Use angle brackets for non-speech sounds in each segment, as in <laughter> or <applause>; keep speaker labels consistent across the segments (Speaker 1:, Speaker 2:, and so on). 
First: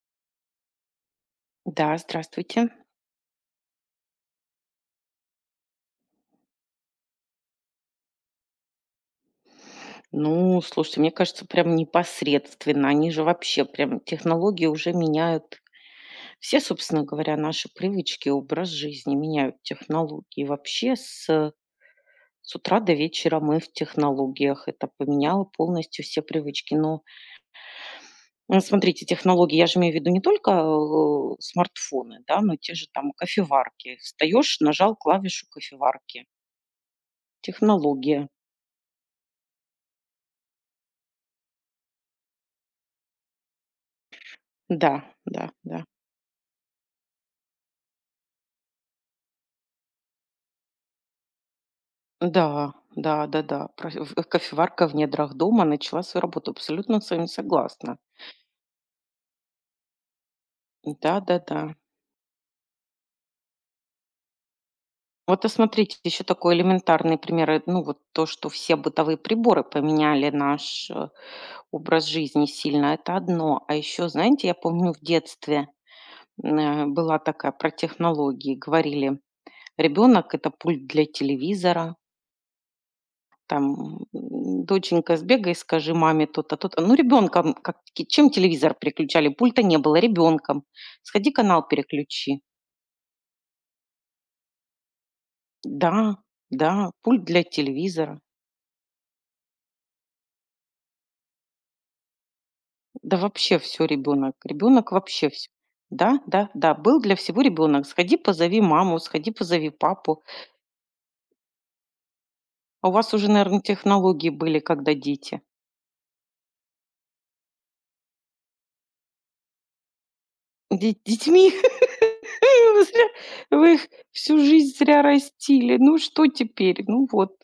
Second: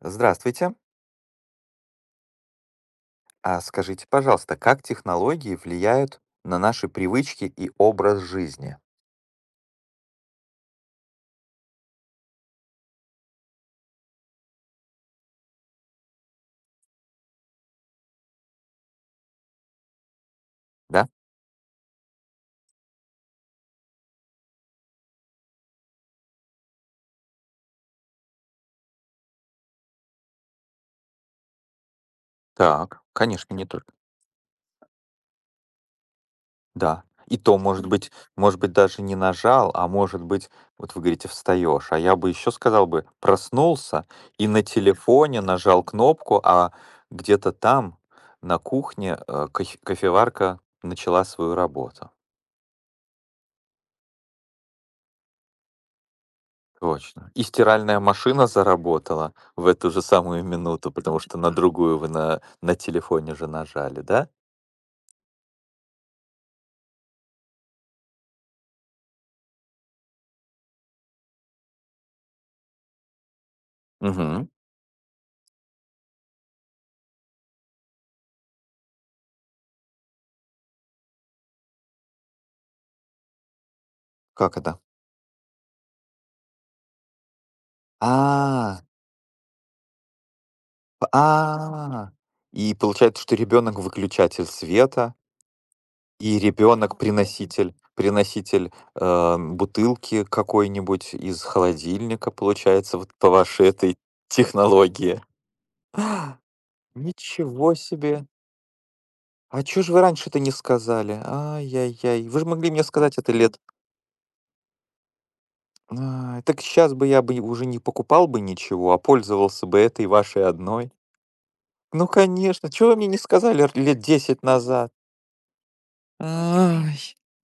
Speaker 1: Здравствуйте.
Speaker 2: Да, здравствуйте.
Speaker 1: А скажите, пожалуйста, как технологии влияют на наши привычки и образ жизни?
Speaker 2: Ну, слушайте, мне кажется, прям непосредственно. Они же вообще прям технологии уже меняют. Все, собственно говоря, наши привычки, образ жизни меняют технологии. Вообще
Speaker 1: Да?
Speaker 2: с утра до вечера мы в технологиях. Это поменяло полностью все привычки. Но ну, смотрите, технологии, я же имею в виду не только смартфоны, да, но те же
Speaker 1: Так,
Speaker 2: там
Speaker 1: конечно, не только.
Speaker 2: кофеварки. Встаешь, нажал клавишу кофеварки.
Speaker 1: Да. И то, может быть,
Speaker 2: Технология.
Speaker 1: может быть, даже не нажал, а может быть, вот вы говорите, встаешь. А я бы еще сказал бы, проснулся и на
Speaker 2: Да,
Speaker 1: телефоне
Speaker 2: да,
Speaker 1: нажал
Speaker 2: да.
Speaker 1: кнопку, а где-то там, на кухне, кофеварка начала свою работу.
Speaker 2: Да, да-да-да. Кофеварка в недрах дома начала свою работу. Абсолютно с вами
Speaker 1: Точно. И
Speaker 2: согласна.
Speaker 1: стиральная машина заработала в эту же самую минуту, потому что на
Speaker 2: Да-да-да.
Speaker 1: другую вы на телефоне же нажали, да?
Speaker 2: Вот, а, смотрите, еще такой элементарный пример. Ну, вот то, что все бытовые приборы поменяли наш, образ жизни сильно, это одно. А еще, знаете,
Speaker 1: Мгм.
Speaker 2: я помню в детстве, была такая про технологии, говорили: "Ребенок- это пульт для телевизора". Там,
Speaker 1: Как это?
Speaker 2: доченька, сбегай, скажи маме то-то, то-то. Ну, ребенком, как, ки чем телевизор
Speaker 1: А,
Speaker 2: переключали? Пульта не было, ребенком.
Speaker 1: п
Speaker 2: Сходи, канал
Speaker 1: а.
Speaker 2: переключи.
Speaker 1: И получается, что ребенок — выключатель света,
Speaker 2: Да,
Speaker 1: и
Speaker 2: да,
Speaker 1: ребенок —
Speaker 2: пульт для
Speaker 1: приноситель
Speaker 2: телевизора.
Speaker 1: приноситель, э, бутылки какой-нибудь из холодильника, получается, вот
Speaker 2: Да
Speaker 1: по
Speaker 2: вообще
Speaker 1: вашей
Speaker 2: все
Speaker 1: этой
Speaker 2: ребенок. Ребенок
Speaker 1: технологии.
Speaker 2: вообще все. Да, да, да, был для всего
Speaker 1: Ничего
Speaker 2: ребенок. Сходи,
Speaker 1: себе!
Speaker 2: позови маму, сходи,
Speaker 1: А
Speaker 2: позови
Speaker 1: чё ж вы
Speaker 2: папу.
Speaker 1: раньше-то не сказали? Ай-яй-яй! Вы же могли мне
Speaker 2: А у вас
Speaker 1: сказать
Speaker 2: уже,
Speaker 1: это лет.
Speaker 2: наверное, технологии были, когда дети.
Speaker 1: А, так сейчас бы я бы уже не покупал бы ничего, а пользовался бы этой вашей
Speaker 2: Де
Speaker 1: одной.
Speaker 2: детьми
Speaker 1: Ну, конечно,
Speaker 2: <laughs> вы
Speaker 1: чего вы
Speaker 2: зря
Speaker 1: мне не сказали р
Speaker 2: вы их
Speaker 1: лет
Speaker 2: всю
Speaker 1: 10
Speaker 2: жизнь
Speaker 1: назад?
Speaker 2: зря растили. Ну, что теперь? Ну
Speaker 1: Ай,
Speaker 2: вот.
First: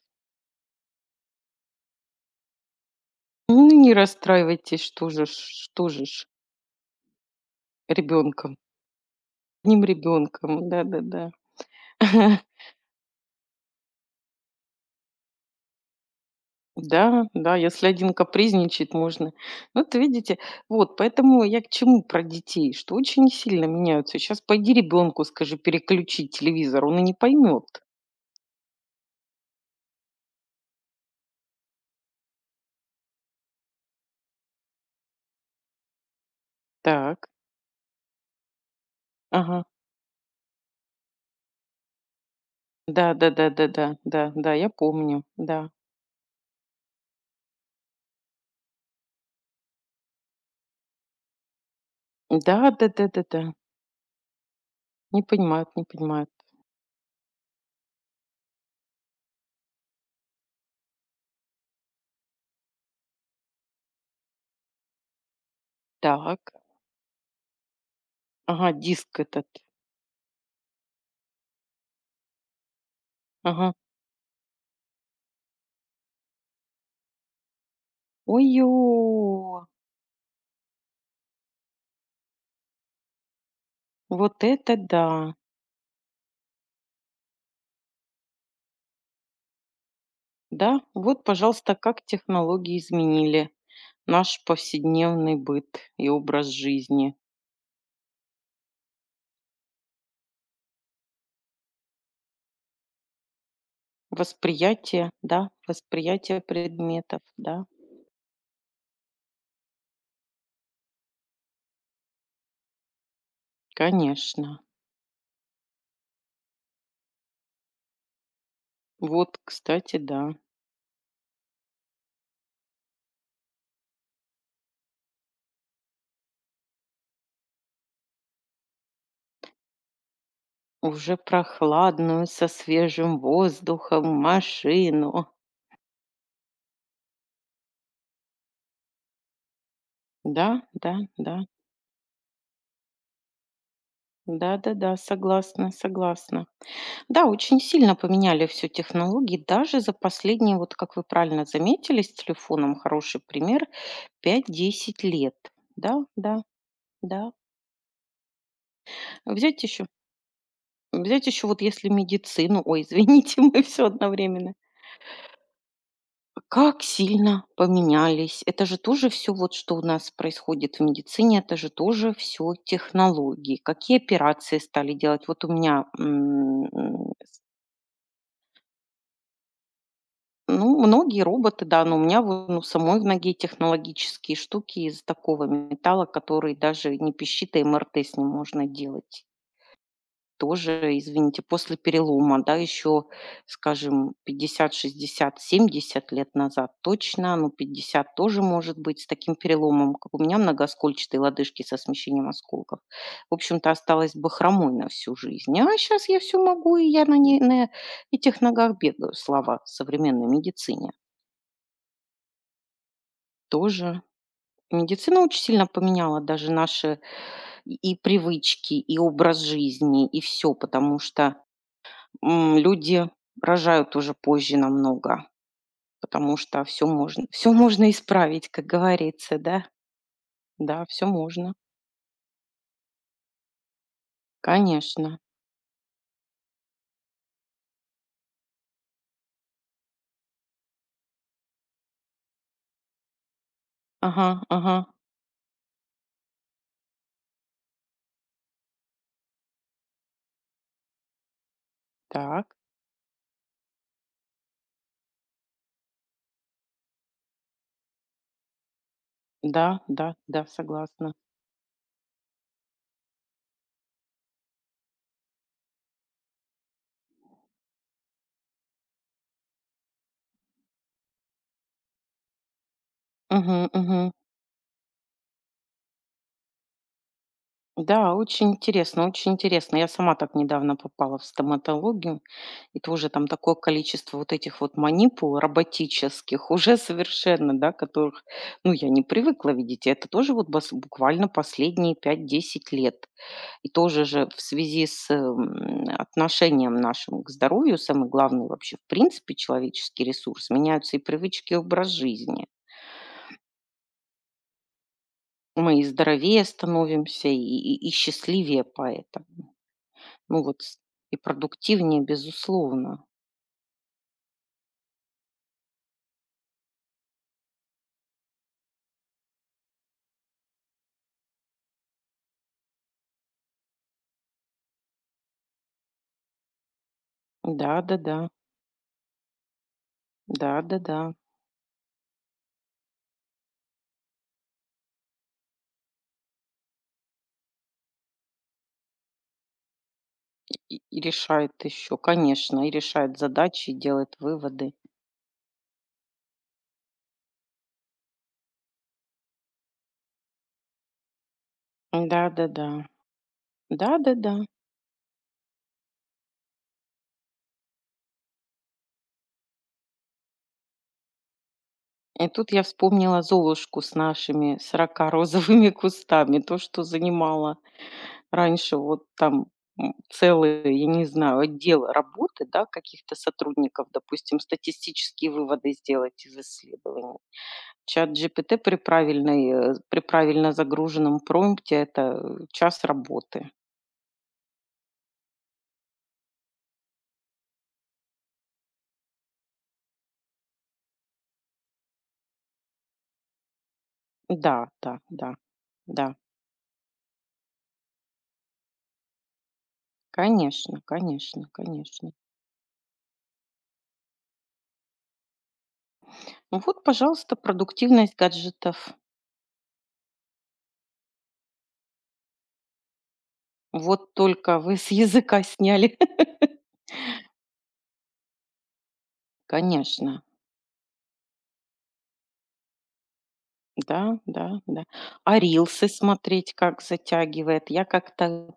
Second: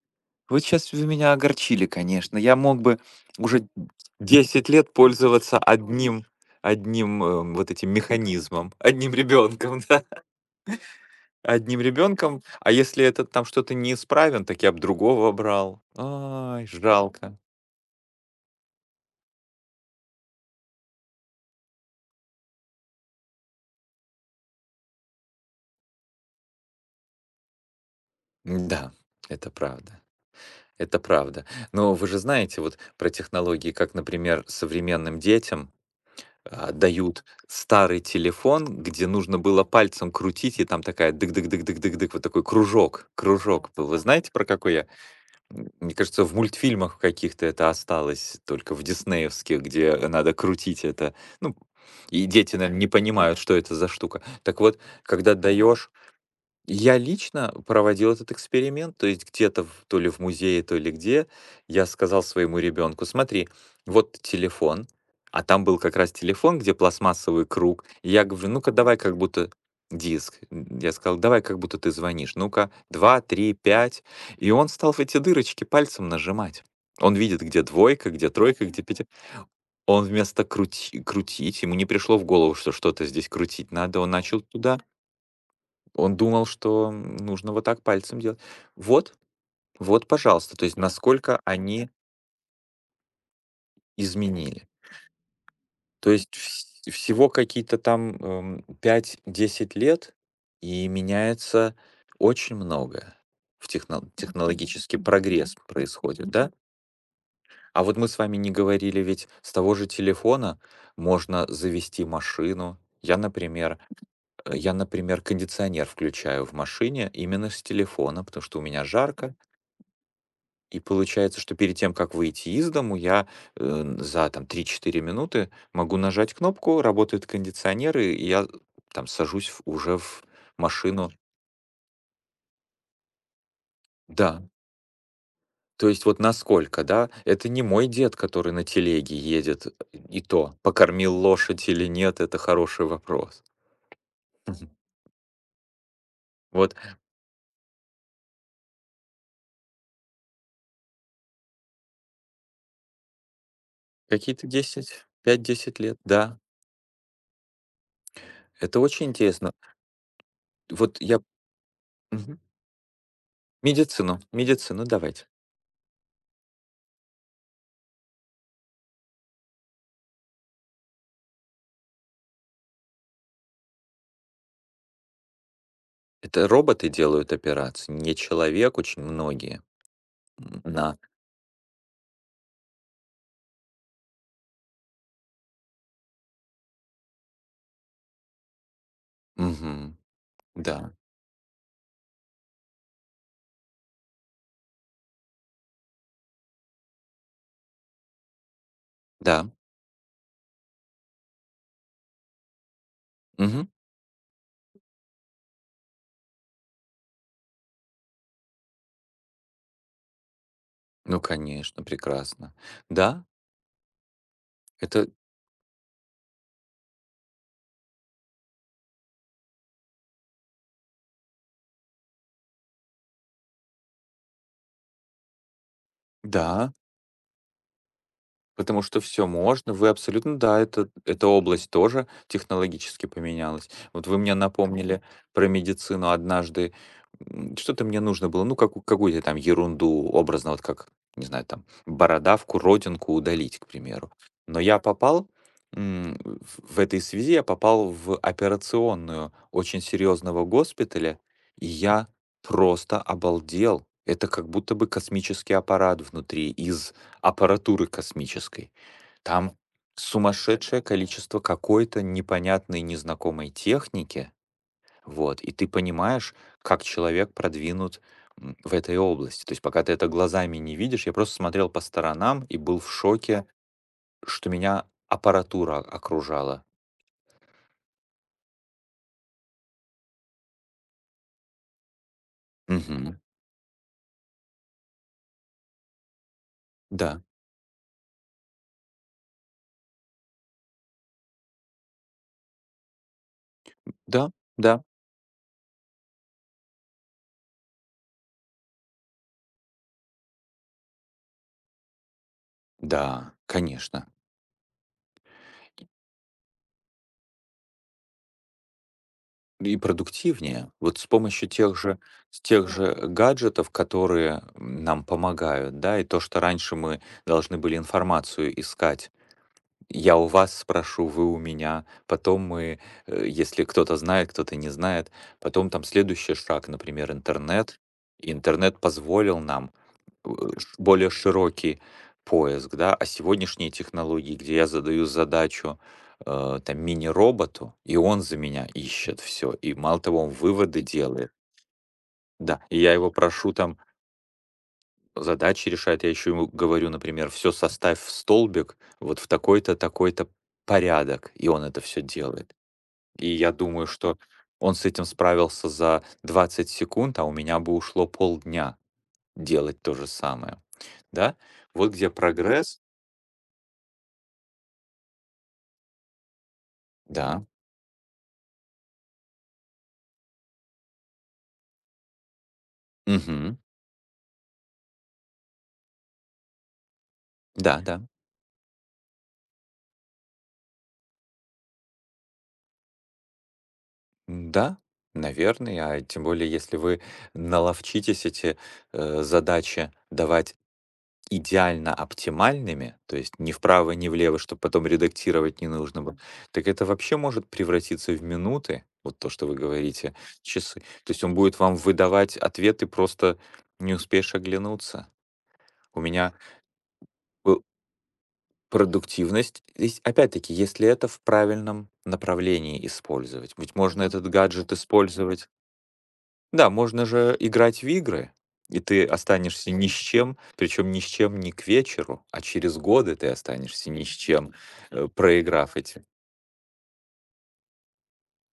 Speaker 1: вы сейчас вы меня огорчили, конечно. Я мог бы
Speaker 2: Ну,
Speaker 1: уже
Speaker 2: не
Speaker 1: 10
Speaker 2: расстраивайтесь,
Speaker 1: лет
Speaker 2: что же ж
Speaker 1: пользоваться
Speaker 2: что же
Speaker 1: одним
Speaker 2: ж
Speaker 1: одним, эм, вот этим
Speaker 2: ребёнком,
Speaker 1: механизмом, одним ребенком,
Speaker 2: одним
Speaker 1: <laughs> да,
Speaker 2: ребенком, да-да-да.
Speaker 1: одним
Speaker 2: Да, да,
Speaker 1: ребенком.
Speaker 2: <laughs>
Speaker 1: А если этот там что-то неисправен, так я бы другого брал. Ай,
Speaker 2: да,
Speaker 1: жалко.
Speaker 2: да, если один капризничает, можно. Ну, вот видите, вот поэтому я к чему про детей, что очень сильно меняются. Сейчас пойди ребенку скажи переключить телевизор, он и не поймет.
Speaker 1: Да, это правда. Это правда. Но вы же знаете вот про технологии, как, например, современным детям, а,
Speaker 2: Так,
Speaker 1: дают старый телефон, где нужно
Speaker 2: ага.
Speaker 1: было пальцем крутить, и там такая дык-дык-дык-дык-дык-дык, вот такой
Speaker 2: Да,
Speaker 1: кружок,
Speaker 2: да, да, да,
Speaker 1: кружок
Speaker 2: да,
Speaker 1: был. Вы
Speaker 2: да,
Speaker 1: знаете, про
Speaker 2: да, я
Speaker 1: какой я?
Speaker 2: помню, да.
Speaker 1: Мне кажется, в мультфильмах каких-то это осталось, только в диснеевских, где надо крутить это. Ну, и
Speaker 2: Да,
Speaker 1: дети, наверное, не
Speaker 2: да, да, да,
Speaker 1: понимают,
Speaker 2: да.
Speaker 1: что это за штука. Так вот,
Speaker 2: Не
Speaker 1: когда
Speaker 2: понимают, не
Speaker 1: даешь
Speaker 2: понимают.
Speaker 1: я лично проводил этот эксперимент, то есть где-то, то ли в музее, то ли где, я сказал своему ребенку: смотри, вот телефон, а там был как раз
Speaker 2: Так,
Speaker 1: телефон, где пластмассовый круг, и я говорю: ну-ка,
Speaker 2: ага,
Speaker 1: давай как
Speaker 2: диск этот,
Speaker 1: будто диск, я сказал, давай как будто ты звонишь, ну-ка, два, три,
Speaker 2: ага.
Speaker 1: пять, и он стал в эти дырочки пальцем нажимать. Он видит, где двойка, где тройка,
Speaker 2: Ой-ё!
Speaker 1: где пяти. Он вместо крутить, ему не пришло в голову, что что-то здесь крутить надо, он начал
Speaker 2: Вот это
Speaker 1: туда
Speaker 2: да!
Speaker 1: он думал, что нужно вот так пальцем делать. Вот, вот, пожалуйста, то есть
Speaker 2: Да, вот,
Speaker 1: насколько
Speaker 2: пожалуйста,
Speaker 1: они
Speaker 2: как технологии изменили наш
Speaker 1: изменили.
Speaker 2: повседневный быт и
Speaker 1: То есть
Speaker 2: образ
Speaker 1: вс
Speaker 2: жизни.
Speaker 1: всего какие-то там, 5-10 лет, и меняется очень многое. В техно Технологический
Speaker 2: Восприятие, да,
Speaker 1: прогресс происходит,
Speaker 2: восприятие
Speaker 1: да?
Speaker 2: предметов, да,
Speaker 1: А вот мы с вами не говорили, ведь с того же телефона можно завести машину. Я, например, э,
Speaker 2: конечно.
Speaker 1: я, например, кондиционер включаю в машине именно с телефона, потому что у меня жарко.
Speaker 2: Вот, кстати, да,
Speaker 1: И получается, что перед тем, как выйти из дому, я, за там 3-4 минуты могу нажать кнопку, работают кондиционеры, и я там сажусь в уже в машину.
Speaker 2: уже прохладную, со свежим воздухом
Speaker 1: Да,
Speaker 2: машину.
Speaker 1: то есть вот насколько, да, это не мой дед, который на телеге едет, и
Speaker 2: Да,
Speaker 1: то,
Speaker 2: да,
Speaker 1: покормил
Speaker 2: да,
Speaker 1: лошадь или нет, это хороший вопрос. Мгм.
Speaker 2: да-да-да, согласна, согласна.
Speaker 1: Вот
Speaker 2: Да, очень сильно поменяли всё технологии. Даже за последние, вот как вы правильно заметили, с телефоном хороший пример,
Speaker 1: какие-то
Speaker 2: пять-десять
Speaker 1: 10,
Speaker 2: лет.
Speaker 1: 5-10 лет,
Speaker 2: Да,
Speaker 1: да,
Speaker 2: да, да.
Speaker 1: это очень интересно.
Speaker 2: Взять еще
Speaker 1: Вот я
Speaker 2: взять еще вот если
Speaker 1: Мгм.
Speaker 2: медицину, ой, извините, <laughs> мы все
Speaker 1: Медицину,
Speaker 2: одновременно.
Speaker 1: медицину давайте.
Speaker 2: Как сильно поменялись. Это же тоже все вот, что у нас происходит в медицине, это же тоже все технологии. Какие операции стали делать. Вот у меня,
Speaker 1: Это роботы
Speaker 2: м,
Speaker 1: делают операции, не человек, очень многие.
Speaker 2: Ну,
Speaker 1: Да.
Speaker 2: многие роботы, да, но у меня вот, ну, самой в ноге технологические штуки из такого металла, который даже не пищит, а МРТ с ним можно делать.
Speaker 1: на Мгм. Да,
Speaker 2: Тоже, извините, после перелома, да, еще, скажем, 50, 60, 70 лет назад точно, ну, 50 тоже может быть с таким
Speaker 1: да.
Speaker 2: переломом, как у меня многоскольчатые лодыжки со смещением осколков. В
Speaker 1: Мгм.
Speaker 2: общем-то, осталась бы хромой на всю жизнь. А сейчас я все могу, и я на, ней, на этих ногах бегаю, слава современной медицине.
Speaker 1: Ну, конечно, прекрасно. Да,
Speaker 2: Тоже.
Speaker 1: это
Speaker 2: Медицина очень сильно поменяла даже наши и привычки, и образ жизни, и все, потому что, люди рожают уже позже намного, потому что
Speaker 1: да.
Speaker 2: все можно <laughs> все можно исправить, как
Speaker 1: Потому что все
Speaker 2: говорится, да.
Speaker 1: можно. Вы абсолютно, да,
Speaker 2: Да,
Speaker 1: это
Speaker 2: все
Speaker 1: эта
Speaker 2: можно.
Speaker 1: область тоже технологически поменялась. Вот вы мне напомнили
Speaker 2: Конечно.
Speaker 1: про медицину однажды. Что-то мне нужно было, ну, какую-то там ерунду, образно, вот как, не знаю, там, бородавку, родинку удалить, к примеру.
Speaker 2: Ага,
Speaker 1: Но
Speaker 2: ага.
Speaker 1: я попал, м, в этой связи я попал в операционную очень серьезного госпиталя, и я
Speaker 2: Так.
Speaker 1: просто обалдел. Это как будто бы космический аппарат внутри из аппаратуры космической. Там
Speaker 2: Да, да, да,
Speaker 1: сумасшедшее
Speaker 2: согласна.
Speaker 1: количество какой-то непонятной, незнакомой техники, вот, и ты понимаешь, как человек продвинут в этой области. То есть пока ты это глазами не видишь, я просто смотрел по сторонам и был в шоке,
Speaker 2: Угу, мгм.
Speaker 1: что меня аппаратура окружала.
Speaker 2: Да, очень интересно, очень интересно. Я сама так недавно попала в стоматологию, и тоже
Speaker 1: Мгм.
Speaker 2: там такое количество вот этих вот манипул роботических, <laughs> уже
Speaker 1: Да,
Speaker 2: совершенно, да, которых, ну, я не привыкла видеть. И это тоже вот буквально последние 5-10 лет. И тоже же
Speaker 1: да,
Speaker 2: в
Speaker 1: да,
Speaker 2: связи с отношением нашим к здоровью, самый главный вообще, в принципе, человеческий ресурс, меняются и привычки, и образ жизни.
Speaker 1: да, конечно.
Speaker 2: Мы и здоровее становимся, и счастливее поэтому.
Speaker 1: И
Speaker 2: Ну вот
Speaker 1: продуктивнее.
Speaker 2: с
Speaker 1: Вот
Speaker 2: И продуктивнее,
Speaker 1: с тех же
Speaker 2: безусловно.
Speaker 1: гаджетов, которые нам помогают, да, и то, что раньше мы должны были информацию искать. Я у вас спрошу, вы у меня. Потом мы, если кто-то знает, кто-то не знает, потом там следующий шаг, например, интернет.
Speaker 2: Да-да-да,
Speaker 1: И интернет позволил нам э, ш
Speaker 2: да-да-да.
Speaker 1: более широкий поиск, да. А сегодняшние технологии, где я задаю задачу, там, мини-роботу, и он за меня ищет все. И мало того, он
Speaker 2: И
Speaker 1: выводы
Speaker 2: и
Speaker 1: делает.
Speaker 2: решает еще,
Speaker 1: Да,
Speaker 2: конечно, и
Speaker 1: и я его
Speaker 2: решает
Speaker 1: прошу
Speaker 2: задачи, и
Speaker 1: там
Speaker 2: делает выводы.
Speaker 1: задачи решать. Я еще ему говорю, например: все составь в столбик, вот в такой-то, такой-то порядок. И он это все делает.
Speaker 2: Да-да-да,
Speaker 1: И я думаю, что
Speaker 2: да-да-да.
Speaker 1: он с этим справился за 20 секунд, а у меня бы ушло полдня делать то же самое, да. Вот где
Speaker 2: И тут я
Speaker 1: прогресс.
Speaker 2: вспомнила "Золушку" с нашими 40 розовыми <laughs> кустами. То, что
Speaker 1: Да.
Speaker 2: занимало раньше вот там, целый, я не знаю, отдел работы, да, каких-то
Speaker 1: Мгм.
Speaker 2: сотрудников, допустим, статистические выводы сделать из исследований.
Speaker 1: Да, да.
Speaker 2: Чат ChatGPT при правильно загруженном промпте- это, час работы.
Speaker 1: М-да, наверное. А тем более, если вы наловчитесь эти, задачи давать идеально оптимальными, то есть ни вправо, ни влево,
Speaker 2: Да,
Speaker 1: чтоб потом
Speaker 2: да, да,
Speaker 1: редактировать не нужно
Speaker 2: да.
Speaker 1: было, так это вообще может превратиться в минуты, вот то, что вы говорите,
Speaker 2: Конечно,
Speaker 1: часы. То есть он
Speaker 2: конечно,
Speaker 1: будет вам
Speaker 2: конечно.
Speaker 1: выдавать ответы, просто не успеешь оглянуться. У меня
Speaker 2: Ну вот, пожалуйста,
Speaker 1: был
Speaker 2: продуктивность гаджетов.
Speaker 1: Продуктивность, здесь опять-таки, если это в правильном направлении использовать. Ведь можно
Speaker 2: Вот
Speaker 1: этот
Speaker 2: только
Speaker 1: гаджет
Speaker 2: вы с языка
Speaker 1: использовать,
Speaker 2: сняли.
Speaker 1: да,
Speaker 2: <laughs>
Speaker 1: можно же играть в игры, и ты останешься ни с
Speaker 2: Конечно.
Speaker 1: чем, причем ни с чем не к вечеру, а через годы ты останешься ни с
Speaker 2: Да,
Speaker 1: чем,
Speaker 2: да, да.
Speaker 1: э,
Speaker 2: А
Speaker 1: проиграв
Speaker 2: рилсы
Speaker 1: эти,
Speaker 2: смотреть как затягивает. Я как-то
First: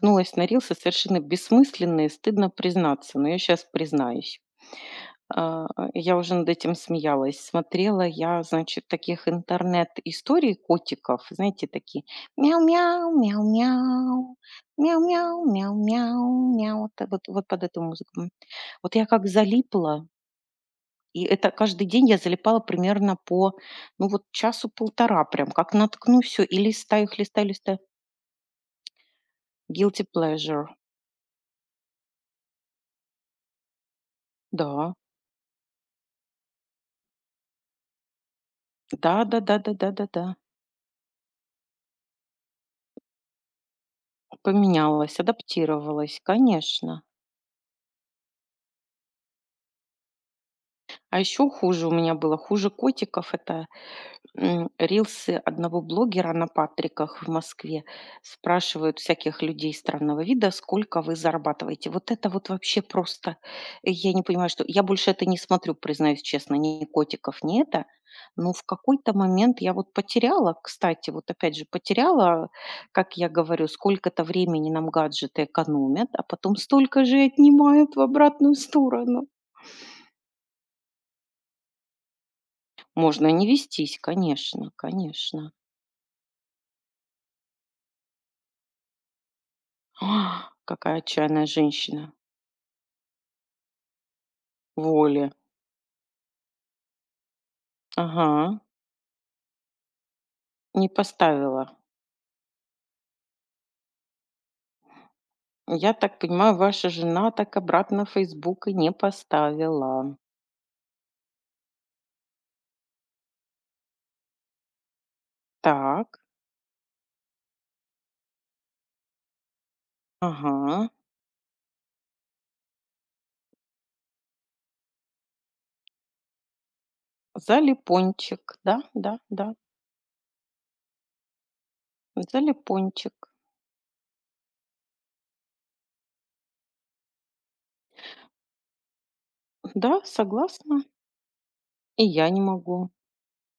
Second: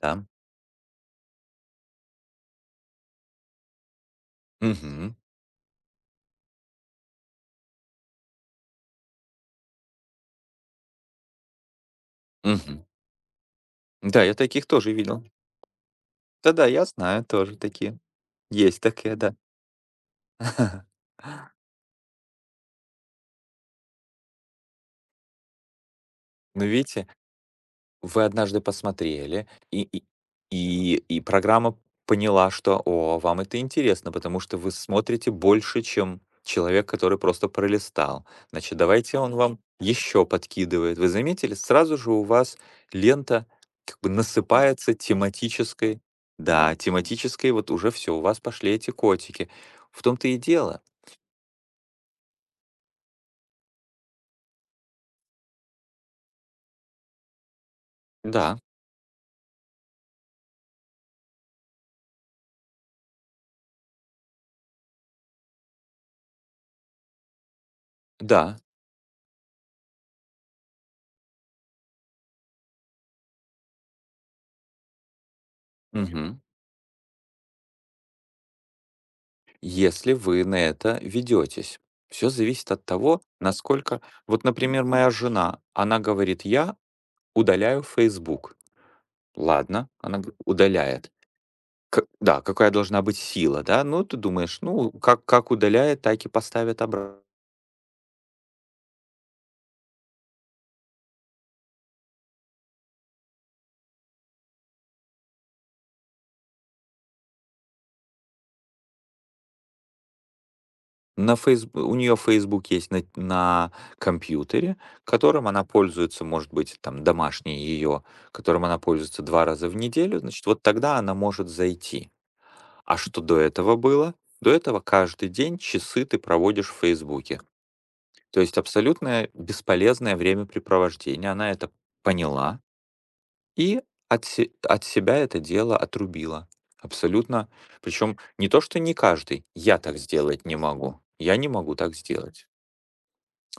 Speaker 1: да.
Speaker 2: на рилсы совершенно бессмысленные, стыдно признаться, но я сейчас признаюсь.
Speaker 1: Мгм,
Speaker 2: А, я уже над этим смеялась. Смотрела я, значит, таких интернет-историй котиков, знаете, такие:
Speaker 1: мгм.
Speaker 2: мяу-мяу,
Speaker 1: Да, я
Speaker 2: мяу-мяу,
Speaker 1: таких тоже видел.
Speaker 2: мяу-мяу, мяу-мяу,
Speaker 1: Да-да, я
Speaker 2: мяу. Та
Speaker 1: знаю
Speaker 2: вот вот
Speaker 1: тоже
Speaker 2: под эту
Speaker 1: такие.
Speaker 2: музыку.
Speaker 1: Есть
Speaker 2: Вот я
Speaker 1: такие,
Speaker 2: как
Speaker 1: да.
Speaker 2: залипла, и это каждый день я залипала примерно по, ну, вот часу-полтора прям, как наткну, все, и
Speaker 1: Но
Speaker 2: листаю
Speaker 1: видите.
Speaker 2: их, листаю, листаю.
Speaker 1: Вы однажды посмотрели, и
Speaker 2: Guilty
Speaker 1: и
Speaker 2: pleasure.
Speaker 1: и и программа поняла, что, о, вам это интересно, потому что вы
Speaker 2: Да.
Speaker 1: смотрите больше, чем человек, который просто пролистал. Значит, давайте он вам еще
Speaker 2: Да-да-да-да-да-да-да.
Speaker 1: подкидывает. Вы заметили, сразу же у вас лента как бы насыпается
Speaker 2: Поменялась,
Speaker 1: тематической
Speaker 2: адаптировалась,
Speaker 1: да,
Speaker 2: конечно.
Speaker 1: тематической, вот уже все. У вас пошли эти котики. В том-то и дело.
Speaker 2: А еще хуже у меня было, хуже котиков- это, рилсы одного блогера на Патриках в Москве.
Speaker 1: Да,
Speaker 2: Спрашивают всяких людей странного вида: "Сколько вы зарабатываете?" Вот это вот вообще просто, я не понимаю, что я больше это не смотрю, признаюсь честно, ни котиков, ни это. Но
Speaker 1: да,
Speaker 2: в какой-то момент я вот потеряла, кстати, вот опять же, потеряла, как я говорю, сколько-то времени нам гаджеты экономят, а
Speaker 1: мгм.
Speaker 2: потом столько же и отнимают в обратную сторону.
Speaker 1: Если вы на это ведетесь. Все зависит от того,
Speaker 2: Можно не вестись,
Speaker 1: насколько. Вот,
Speaker 2: конечно,
Speaker 1: например, моя
Speaker 2: конечно.
Speaker 1: жена, она говорит: я удаляю Facebook. Ладно, она
Speaker 2: А, какая
Speaker 1: удаляет.
Speaker 2: отчаянная
Speaker 1: К-
Speaker 2: женщина.
Speaker 1: да, какая должна быть сила, да? Ну, ты думаешь, ну, как,
Speaker 2: Воля.
Speaker 1: как удаляет, так и поставит обратно.
Speaker 2: Ага, не поставила. Я так понимаю, ваша жена так обратно в "Фейсбук" и не поставила.
Speaker 1: У нее Facebook есть на компьютере, которым она
Speaker 2: Так,
Speaker 1: пользуется, может быть, там домашний ее, которым она пользуется два раза в неделю, значит, вот
Speaker 2: ага.
Speaker 1: тогда она может зайти. А что до этого было? До этого каждый день часы ты проводишь в «Фейсбуке». То
Speaker 2: Залипончик.
Speaker 1: есть
Speaker 2: Да, да,
Speaker 1: абсолютное
Speaker 2: да.
Speaker 1: бесполезное времяпрепровождение. Она это поняла
Speaker 2: Залипончик.
Speaker 1: и от себя это дело отрубила. Абсолютно. Причем не то, что не каждый. Я так
Speaker 2: Да,
Speaker 1: сделать не
Speaker 2: согласна.
Speaker 1: могу. Я не могу так
Speaker 2: И я не
Speaker 1: сделать.
Speaker 2: могу.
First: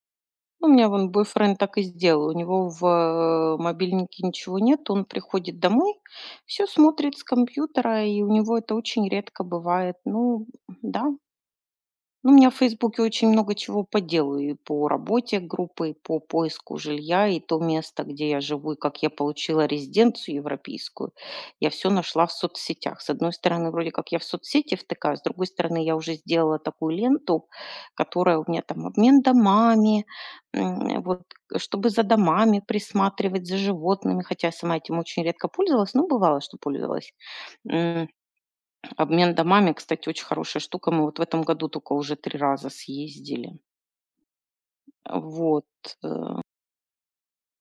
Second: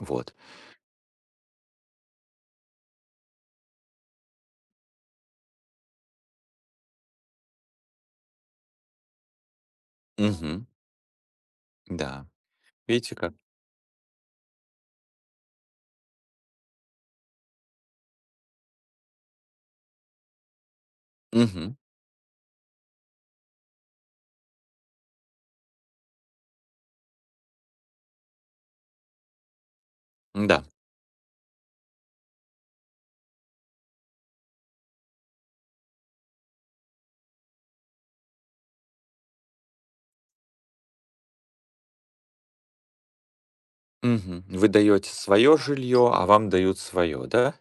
Speaker 1: Вот.
Speaker 2: Ну, у меня вон бойфренд так и сделал. У него в мобильнике ничего нет. Он приходит домой, все смотрит с компьютера, и у него это очень редко бывает. Ну,
Speaker 1: Мгм.
Speaker 2: да,
Speaker 1: Да.
Speaker 2: ну, у меня в "Фейсбуке"
Speaker 1: Видите
Speaker 2: очень
Speaker 1: как?
Speaker 2: много чего по делу, и по работе группы, и по поиску жилья, и то место, где я живу, и как я получила резиденцию европейскую. Я
Speaker 1: Мгм.
Speaker 2: все нашла в соцсетях. С одной стороны, вроде как я в соцсети втыкаю, с другой стороны, я уже сделала такую ленту, которая у меня там обмен домами,
Speaker 1: Да.
Speaker 2: вот, чтобы за домами присматривать, за животными, хотя я сама этим очень редко пользовалась, но бывало, что пользовалась. Обмен домами, кстати, очень хорошая штука. Мы вот в этом году только уже 3 раза съездили.
Speaker 1: Мгм. Вы даете свое
Speaker 2: Вот.
Speaker 1: жилье, а вам дают свое, да?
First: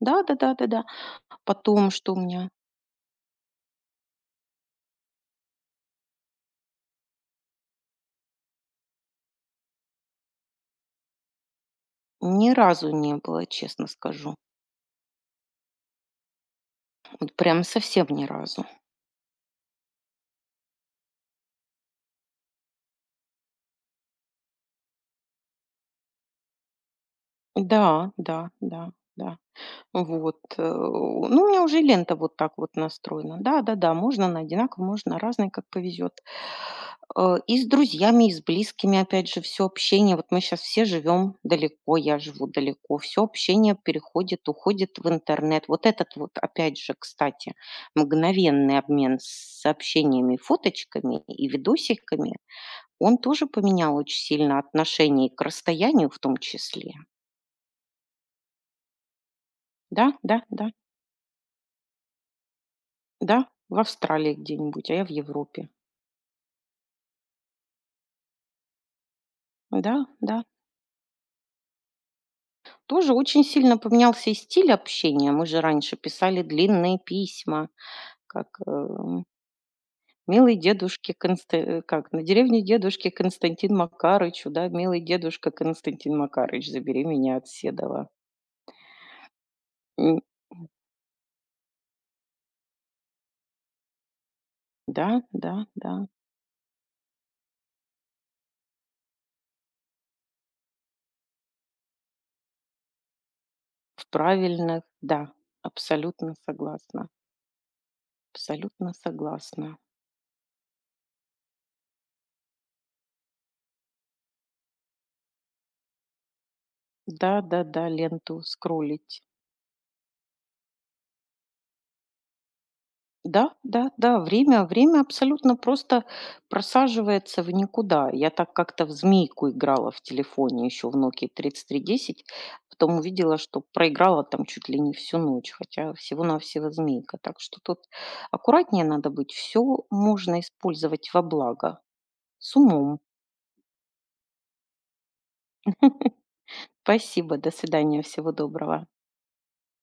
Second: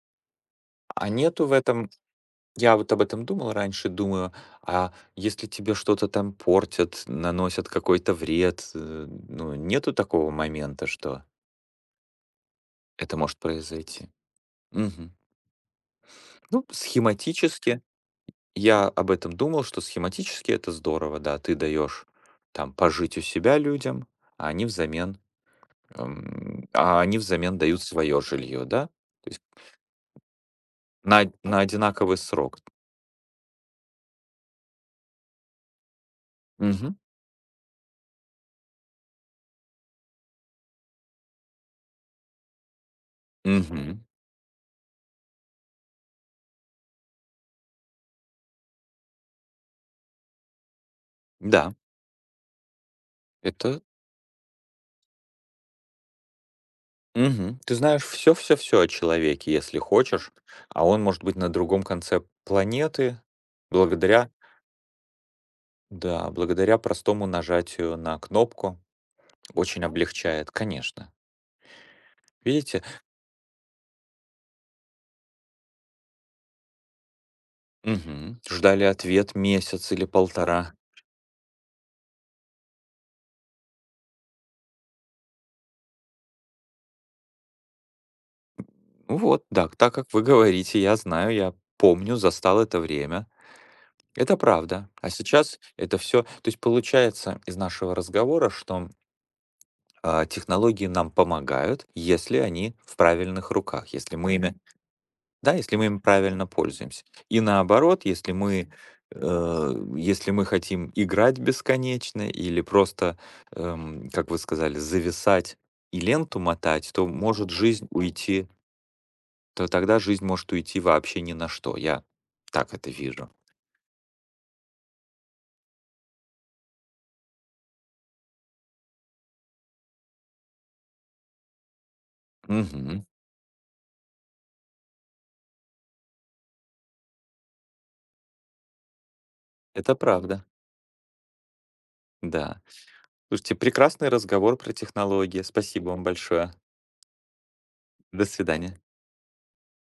Speaker 2: Да-да-да-да-да.
Speaker 1: А нету в
Speaker 2: Потом,
Speaker 1: этом
Speaker 2: что у меня
Speaker 1: Я вот об этом думал раньше, думаю, а если тебе что-то там портят, наносят какой-то вред, ну, нету такого момента, что
Speaker 2: ни разу не
Speaker 1: это может
Speaker 2: было, честно
Speaker 1: произойти?
Speaker 2: скажу.
Speaker 1: Мгм. Ну,
Speaker 2: Вот прям
Speaker 1: схематически,
Speaker 2: совсем ни разу.
Speaker 1: я об этом думал, что схематически это здорово, да, ты даешь там пожить у себя людям, а они взамен, а они взамен дают
Speaker 2: Да,
Speaker 1: свое
Speaker 2: да,
Speaker 1: жилье, да?
Speaker 2: да,
Speaker 1: То
Speaker 2: да.
Speaker 1: есть
Speaker 2: Вот,
Speaker 1: на,
Speaker 2: ну, у
Speaker 1: на
Speaker 2: меня уже лента
Speaker 1: одинаковый
Speaker 2: вот так
Speaker 1: срок.
Speaker 2: вот настроена. Да-да-да, можно на одинаково, можно на разные, как повезет.
Speaker 1: Мгм.
Speaker 2: И с друзьями, и с близкими, опять же, все общение. Вот мы сейчас все живем далеко, я живу далеко. Все общение
Speaker 1: Мгм.
Speaker 2: переходит, уходит в интернет. Вот этот вот, опять же, кстати, мгновенный обмен с сообщениями, фоточками и
Speaker 1: Да,
Speaker 2: видосиками, он тоже
Speaker 1: это
Speaker 2: поменял очень сильно отношение и к расстоянию в том числе.
Speaker 1: Мгм. Ты знаешь все, все, все о человеке, если
Speaker 2: Да,
Speaker 1: хочешь,
Speaker 2: да, да.
Speaker 1: а он может быть на другом конце планеты
Speaker 2: Да, в
Speaker 1: благодаря
Speaker 2: Австралии где-нибудь, а я в Европе.
Speaker 1: да, благодаря простому нажатию на кнопку. Очень
Speaker 2: Да, да.
Speaker 1: облегчает, конечно. Видите?
Speaker 2: Тоже очень сильно поменялся и стиль общения. Мы же раньше писали длинные письма,
Speaker 1: Мгм.
Speaker 2: как
Speaker 1: Ждали ответ месяц или
Speaker 2: милый
Speaker 1: полтора.
Speaker 2: дедушке как на деревне дедушки Константин Макарычу, да, милый дедушка Константин Макарыч, забери меня от Седова.
Speaker 1: Вот, да, так как
Speaker 2: М,
Speaker 1: вы говорите, я знаю, я помню, застал это время. Это правда.
Speaker 2: Да,
Speaker 1: А
Speaker 2: да,
Speaker 1: сейчас
Speaker 2: да.
Speaker 1: это все, то есть получается из нашего разговора, что технологии нам помогают, если они в правильных руках,
Speaker 2: В
Speaker 1: если мы ими,
Speaker 2: правильных, да,
Speaker 1: да, если мы им
Speaker 2: абсолютно
Speaker 1: правильно пользуемся.
Speaker 2: согласна.
Speaker 1: И наоборот, если мы,
Speaker 2: Абсолютно
Speaker 1: э,
Speaker 2: согласна.
Speaker 1: если мы хотим играть бесконечно или просто, как вы сказали, зависать и ленту мотать, то
Speaker 2: Да,
Speaker 1: может
Speaker 2: да,
Speaker 1: жизнь
Speaker 2: да, ленту
Speaker 1: уйти,
Speaker 2: скроллить.
Speaker 1: то тогда жизнь может уйти вообще ни на что. Я так это вижу.
Speaker 2: Да, да, да, время абсолютно просто просаживается в никуда. Я так как-то в змейку играла в телефоне еще в Nokia 3310, потом
Speaker 1: Мгм.
Speaker 2: увидела, что проиграла там чуть ли не всю ночь, хотя всего-навсего змейка. Так что тут аккуратнее надо быть. Все
Speaker 1: Это
Speaker 2: можно
Speaker 1: правда,
Speaker 2: использовать во благо. С
Speaker 1: да.
Speaker 2: умом.
Speaker 1: Слушайте, прекрасный разговор про технологии. Спасибо вам
Speaker 2: <laughs>
Speaker 1: большое.
Speaker 2: Спасибо, до свидания,
Speaker 1: До
Speaker 2: всего
Speaker 1: свидания.
Speaker 2: доброго.